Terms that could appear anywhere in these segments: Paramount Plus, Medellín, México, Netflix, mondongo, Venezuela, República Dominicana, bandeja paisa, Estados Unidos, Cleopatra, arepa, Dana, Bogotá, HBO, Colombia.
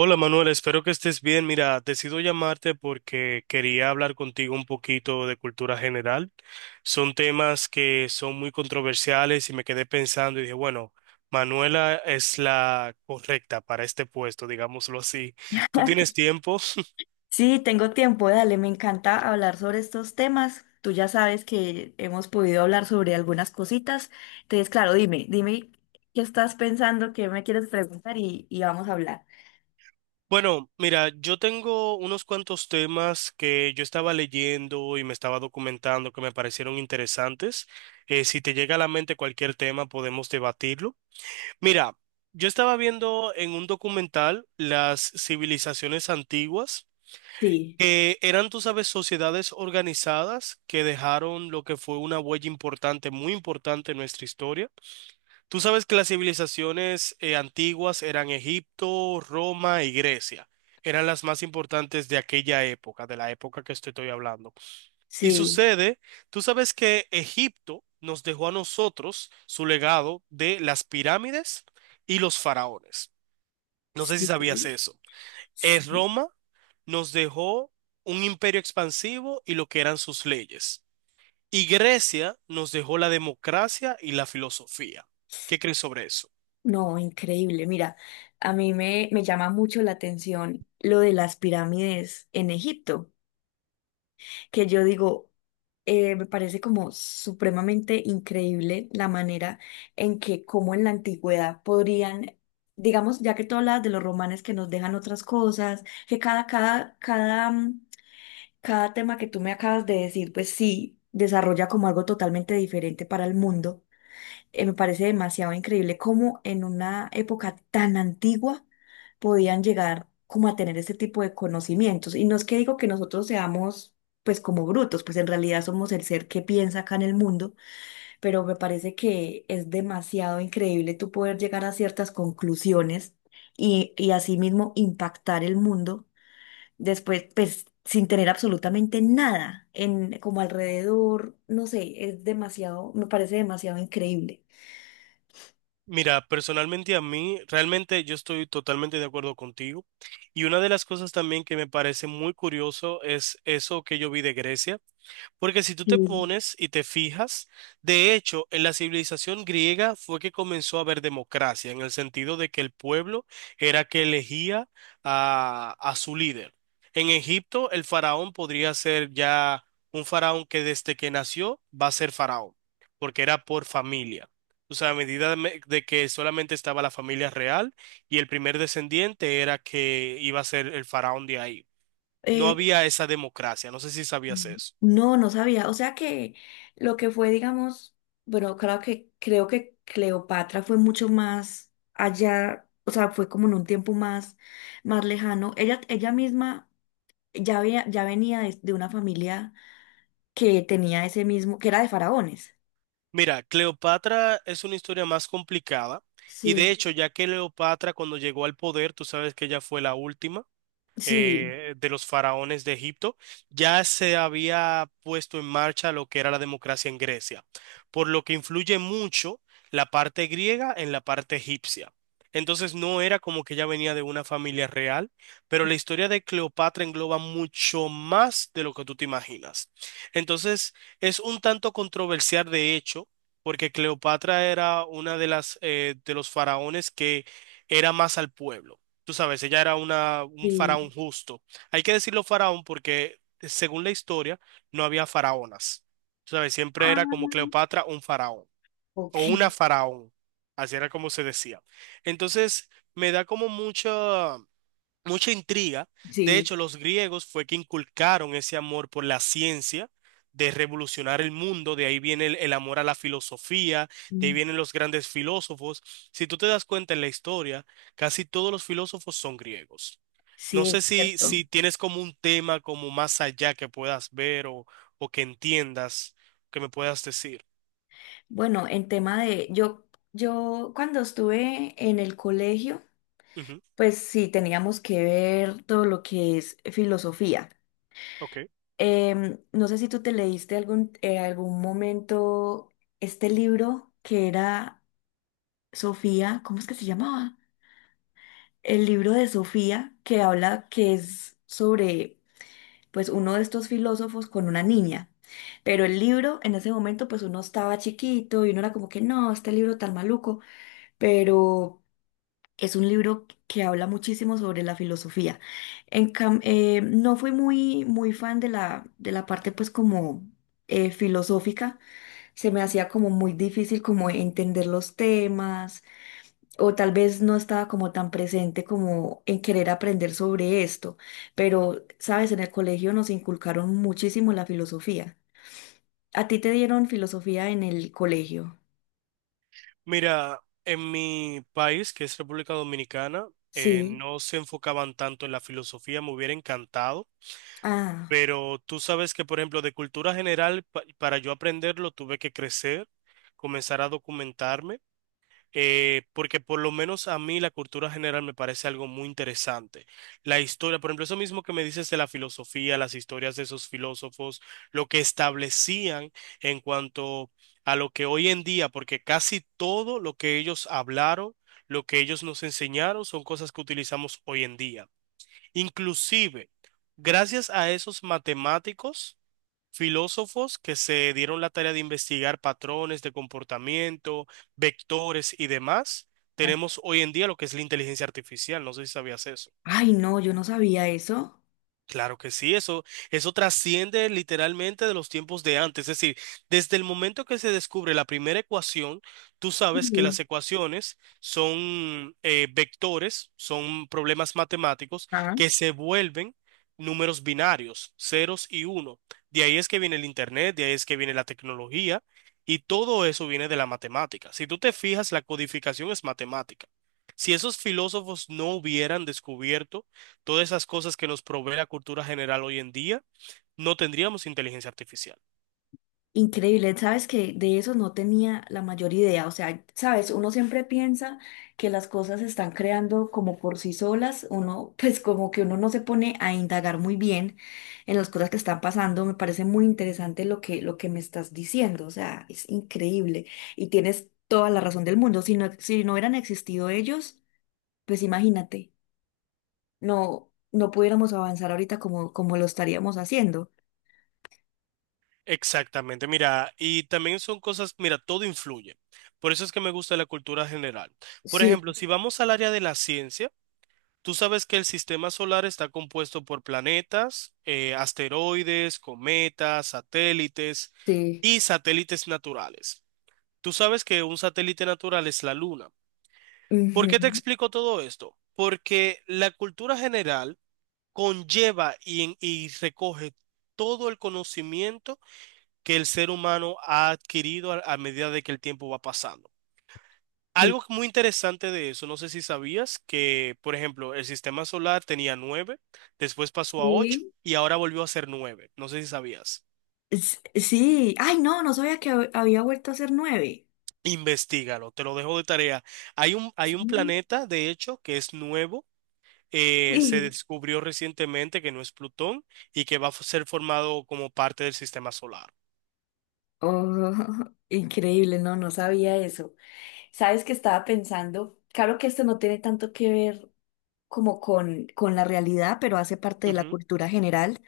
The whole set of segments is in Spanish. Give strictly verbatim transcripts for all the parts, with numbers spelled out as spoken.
Hola Manuel, espero que estés bien. Mira, decido llamarte porque quería hablar contigo un poquito de cultura general. Son temas que son muy controversiales y me quedé pensando y dije, bueno, Manuela es la correcta para este puesto, digámoslo así. ¿Tú Ok. tienes tiempo? Sí, tengo tiempo, dale, me encanta hablar sobre estos temas. Tú ya sabes que hemos podido hablar sobre algunas cositas. Entonces, claro, dime, dime qué estás pensando, qué me quieres preguntar y, y vamos a hablar. Bueno, mira, yo tengo unos cuantos temas que yo estaba leyendo y me estaba documentando que me parecieron interesantes. Eh, si te llega a la mente cualquier tema, podemos debatirlo. Mira, yo estaba viendo en un documental las civilizaciones antiguas, Sí, que eran, tú sabes, sociedades organizadas que dejaron lo que fue una huella importante, muy importante en nuestra historia. Tú sabes que las civilizaciones eh, antiguas eran Egipto, Roma y Grecia. Eran las más importantes de aquella época, de la época que estoy estoy hablando. Y sí, sucede, tú sabes que Egipto nos dejó a nosotros su legado de las pirámides y los faraones. No sé si sí, sabías eso. Eh, sí. Roma nos dejó un imperio expansivo y lo que eran sus leyes. Y Grecia nos dejó la democracia y la filosofía. ¿Qué crees sobre eso? No, increíble. Mira, a mí me, me llama mucho la atención lo de las pirámides en Egipto, que yo digo, eh, me parece como supremamente increíble la manera en que, como en la antigüedad, podrían, digamos, ya que tú hablas de los romanes que nos dejan otras cosas, que cada, cada, cada, mm, cada tema que tú me acabas de decir, pues sí, desarrolla como algo totalmente diferente para el mundo. Eh, me parece demasiado increíble cómo en una época tan antigua podían llegar como a tener este tipo de conocimientos. Y no es que digo que nosotros seamos pues como brutos, pues en realidad somos el ser que piensa acá en el mundo, pero me parece que es demasiado increíble tú poder llegar a ciertas conclusiones y, y asimismo impactar el mundo después, pues sin tener absolutamente nada en como alrededor, no sé, es demasiado, me parece demasiado increíble. Mira, personalmente a mí, realmente yo estoy totalmente de acuerdo contigo. Y una de las cosas también que me parece muy curioso es eso que yo vi de Grecia. Porque si tú te Sí. pones y te fijas, de hecho, en la civilización griega fue que comenzó a haber democracia, en el sentido de que el pueblo era que elegía a, a su líder. En Egipto, el faraón podría ser ya un faraón que desde que nació va a ser faraón, porque era por familia. O sea, a medida de me- de que solamente estaba la familia real y el primer descendiente era que iba a ser el faraón de ahí. No Eh, había esa democracia, no sé si sabías eso. no, no sabía. O sea que lo que fue, digamos, bueno, claro que creo que Cleopatra fue mucho más allá, o sea, fue como en un tiempo más, más lejano. Ella, ella misma ya había, ya venía de, de una familia que tenía ese mismo, que era de faraones. Mira, Cleopatra es una historia más complicada y de Sí, hecho, ya que Cleopatra cuando llegó al poder, tú sabes que ella fue la última sí, eh, de los faraones de Egipto, ya se había puesto en marcha lo que era la democracia en Grecia, por lo que influye mucho la parte griega en la parte egipcia. Entonces no era como que ya venía de una familia real, pero la historia de Cleopatra engloba mucho más de lo que tú te imaginas. Entonces es un tanto controversial de hecho, porque Cleopatra era una de las eh, de los faraones que era más al pueblo. Tú sabes, ella era una, un sí. faraón justo. Hay que decirlo faraón porque, eh, según la historia, no había faraonas. Tú sabes, siempre era como Ah, Cleopatra un faraón o ok. una faraón. Así era como se decía. Entonces, me da como mucha mucha intriga. De Sí, hecho, los griegos fue que inculcaron ese amor por la ciencia, de revolucionar el mundo, de ahí viene el, el amor a la filosofía, de ahí mm, vienen los grandes filósofos. Si tú te das cuenta en la historia, casi todos los filósofos son griegos. No sí, sé es si, cierto. si tienes como un tema como más allá que puedas ver o, o que entiendas, que me puedas decir. Bueno, en tema de, yo, yo cuando estuve en el colegio, Ujú, pues sí, teníamos que ver todo lo que es filosofía. ok. Em, no sé si tú te leíste algún, en algún momento este libro que era Sofía, ¿cómo es que se llamaba? El libro de Sofía que habla que es sobre pues uno de estos filósofos con una niña. Pero el libro en ese momento pues uno estaba chiquito y uno era como que no, este libro tan maluco, pero es un libro que habla muchísimo sobre la filosofía. En cam- eh, no fui muy, muy fan de la, de la parte pues como eh, filosófica. Se me hacía como muy difícil como entender los temas o tal vez no estaba como tan presente como en querer aprender sobre esto. Pero, sabes, en el colegio nos inculcaron muchísimo la filosofía. ¿A ti te dieron filosofía en el colegio? Mira, en mi país, que es República Dominicana, eh, Sí. no se enfocaban tanto en la filosofía, me hubiera encantado, Ah. pero tú sabes que, por ejemplo, de cultura general, pa- para yo aprenderlo, tuve que crecer, comenzar a documentarme eh, porque por lo menos a mí la cultura general me parece algo muy interesante. La historia, por ejemplo, eso mismo que me dices de la filosofía, las historias de esos filósofos, lo que establecían en cuanto a lo que hoy en día, porque casi todo lo que ellos hablaron, lo que ellos nos enseñaron, son cosas que utilizamos hoy en día. Inclusive, gracias a esos matemáticos filósofos que se dieron la tarea de investigar patrones de comportamiento, vectores y demás, tenemos hoy en día lo que es la inteligencia artificial. No sé si sabías eso. Ay, no, yo no sabía eso. Claro que sí, eso, eso trasciende literalmente de los tiempos de antes. Es decir, desde el momento que se descubre la primera ecuación, tú sabes que las Sí. ecuaciones son eh, vectores, son problemas matemáticos Ah, que se vuelven números binarios, ceros y uno. De ahí es que viene el internet, de ahí es que viene la tecnología y todo eso viene de la matemática. Si tú te fijas, la codificación es matemática. Si esos filósofos no hubieran descubierto todas esas cosas que nos provee la cultura general hoy en día, no tendríamos inteligencia artificial. increíble, sabes que de eso no tenía la mayor idea, o sea, sabes, uno siempre piensa que las cosas se están creando como por sí solas, uno pues como que uno no se pone a indagar muy bien en las cosas que están pasando, me parece muy interesante lo que, lo que me estás diciendo, o sea, es increíble y tienes toda la razón del mundo, si no, si no hubieran existido ellos, pues imagínate, no, no pudiéramos avanzar ahorita como, como lo estaríamos haciendo. Exactamente, mira, y también son cosas, mira, todo influye. Por eso es que me gusta la cultura general. Por Sí. ejemplo, si vamos al área de la ciencia, tú sabes que el sistema solar está compuesto por planetas, eh, asteroides, cometas, satélites Sí. y satélites naturales. Tú sabes que un satélite natural es la Luna. ¿Por qué te Ujú. explico todo esto? Porque la cultura general conlleva y, y recoge todo el conocimiento que el ser humano ha adquirido a, a medida de que el tiempo va pasando. Algo muy interesante de eso, no sé si sabías que, por ejemplo, el sistema solar tenía nueve, después pasó a ocho Sí. y ahora volvió a ser nueve. No sé si sabías. S- sí, ay, no, no sabía que hab- había vuelto a ser nueve. Investígalo, te lo dejo de tarea. Hay un, hay un Sí. planeta, de hecho, que es nuevo, eh, se Sí. descubrió recientemente que no es Plutón y que va a ser formado como parte del sistema solar. Oh, increíble, no, no sabía eso. ¿Sabes que estaba pensando? Claro que esto no tiene tanto que ver como con, con la realidad, pero hace parte de la Ujú, cultura general.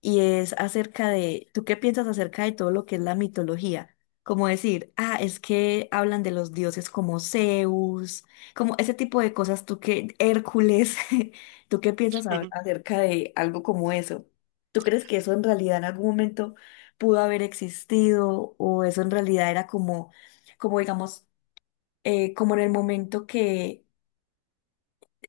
Y es acerca de, ¿tú qué piensas acerca de todo lo que es la mitología? Como decir, ah, es que hablan de los dioses como Zeus, como ese tipo de cosas, ¿tú qué, Hércules, ¿tú qué piensas a- ujú. acerca de algo como eso? ¿Tú crees que eso en realidad en algún momento pudo haber existido o eso en realidad era como, como digamos, eh, como en el momento que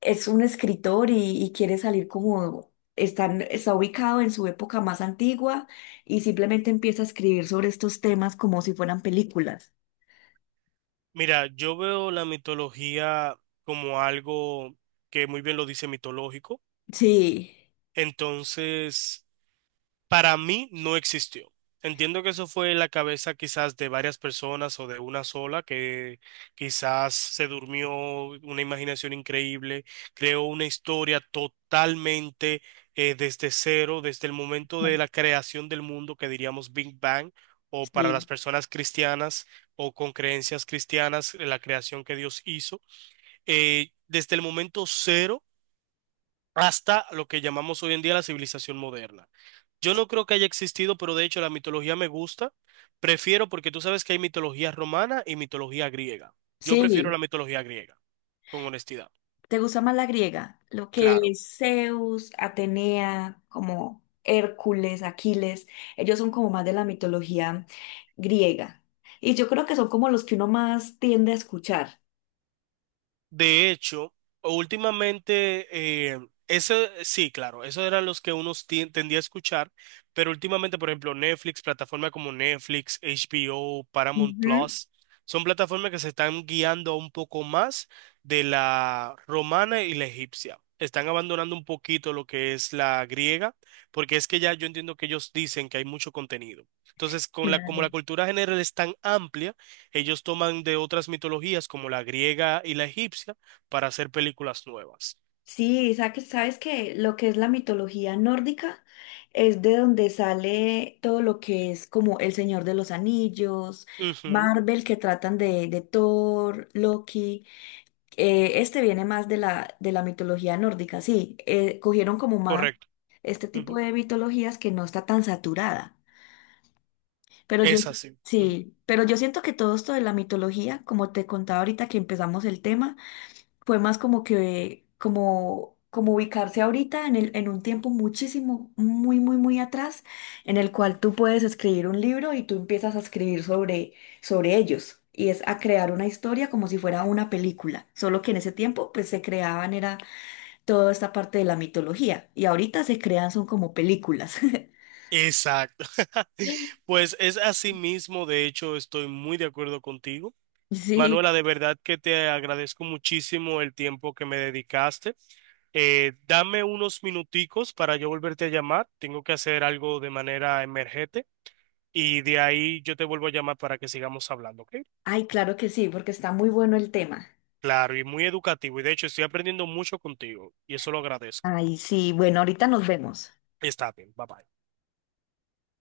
es un escritor y, y quiere salir como están, está ubicado en su época más antigua y simplemente empieza a escribir sobre estos temas como si fueran películas. Mira, yo veo la mitología como algo que muy bien lo dice mitológico. Sí. Entonces, para mí no existió. Entiendo que eso fue en la cabeza quizás de varias personas o de una sola que quizás se durmió una imaginación increíble, creó una historia totalmente eh, desde cero, desde el momento de Ujú. la creación del mundo que diríamos Big Bang o para las Sí, personas cristianas o con creencias cristianas, eh, la creación que Dios hizo, eh, desde el momento cero hasta lo que llamamos hoy en día la civilización moderna. Yo no creo que haya existido, pero de hecho la mitología me gusta. Prefiero porque tú sabes que hay mitología romana y mitología griega. Yo prefiero sí. la mitología griega, con honestidad. ¿Te gusta más la griega? Lo que Claro. es Zeus, Atenea, como Hércules, Aquiles, ellos son como más de la mitología griega. Y yo creo que son como los que uno más tiende a escuchar. De hecho, últimamente, eh, ese, sí, claro, esos eran los que uno tien- tendía a escuchar, pero últimamente, por ejemplo, Netflix, plataformas como Netflix, H B O, Paramount Ujú. Plus, son plataformas que se están guiando un poco más de la romana y la egipcia. Están abandonando un poquito lo que es la griega, porque es que ya yo entiendo que ellos dicen que hay mucho contenido. Entonces, con la, como la Claro. cultura general es tan amplia, ellos toman de otras mitologías como la griega y la egipcia para hacer películas nuevas. Sí, sa- sabes que lo que es la mitología nórdica es de donde sale todo lo que es como El Señor de los Anillos, Ujú, Marvel que tratan de, de Thor, Loki. Eh, este viene más de la, de la mitología nórdica, sí. Eh, cogieron como más correcto. este tipo Ujú, de mitologías que no está tan saturada. Pero yo, es así. Ujú, sí, pero yo siento que todo esto de la mitología, como te contaba ahorita que empezamos el tema, fue más como que, como, como ubicarse ahorita en el, en un tiempo muchísimo, muy, muy, muy atrás, en el cual tú puedes escribir un libro y tú empiezas a escribir sobre, sobre ellos. Y es a crear una historia como si fuera una película. Solo que en ese tiempo, pues se creaban, era toda esta parte de la mitología. Y ahorita se crean, son como películas. exacto. Pues es así mismo, de hecho, estoy muy de acuerdo contigo. Sí. Manuela, de verdad que te agradezco muchísimo el tiempo que me dedicaste. Eh, dame unos minuticos para yo volverte a llamar. Tengo que hacer algo de manera emergente y de ahí yo te vuelvo a llamar para que sigamos hablando, ¿ok? Ay, claro que sí, porque está muy bueno el tema. Claro, y muy educativo. Y de hecho, estoy aprendiendo mucho contigo. Y eso lo agradezco. Ay, sí, bueno, ahorita nos vemos. Está bien, bye bye.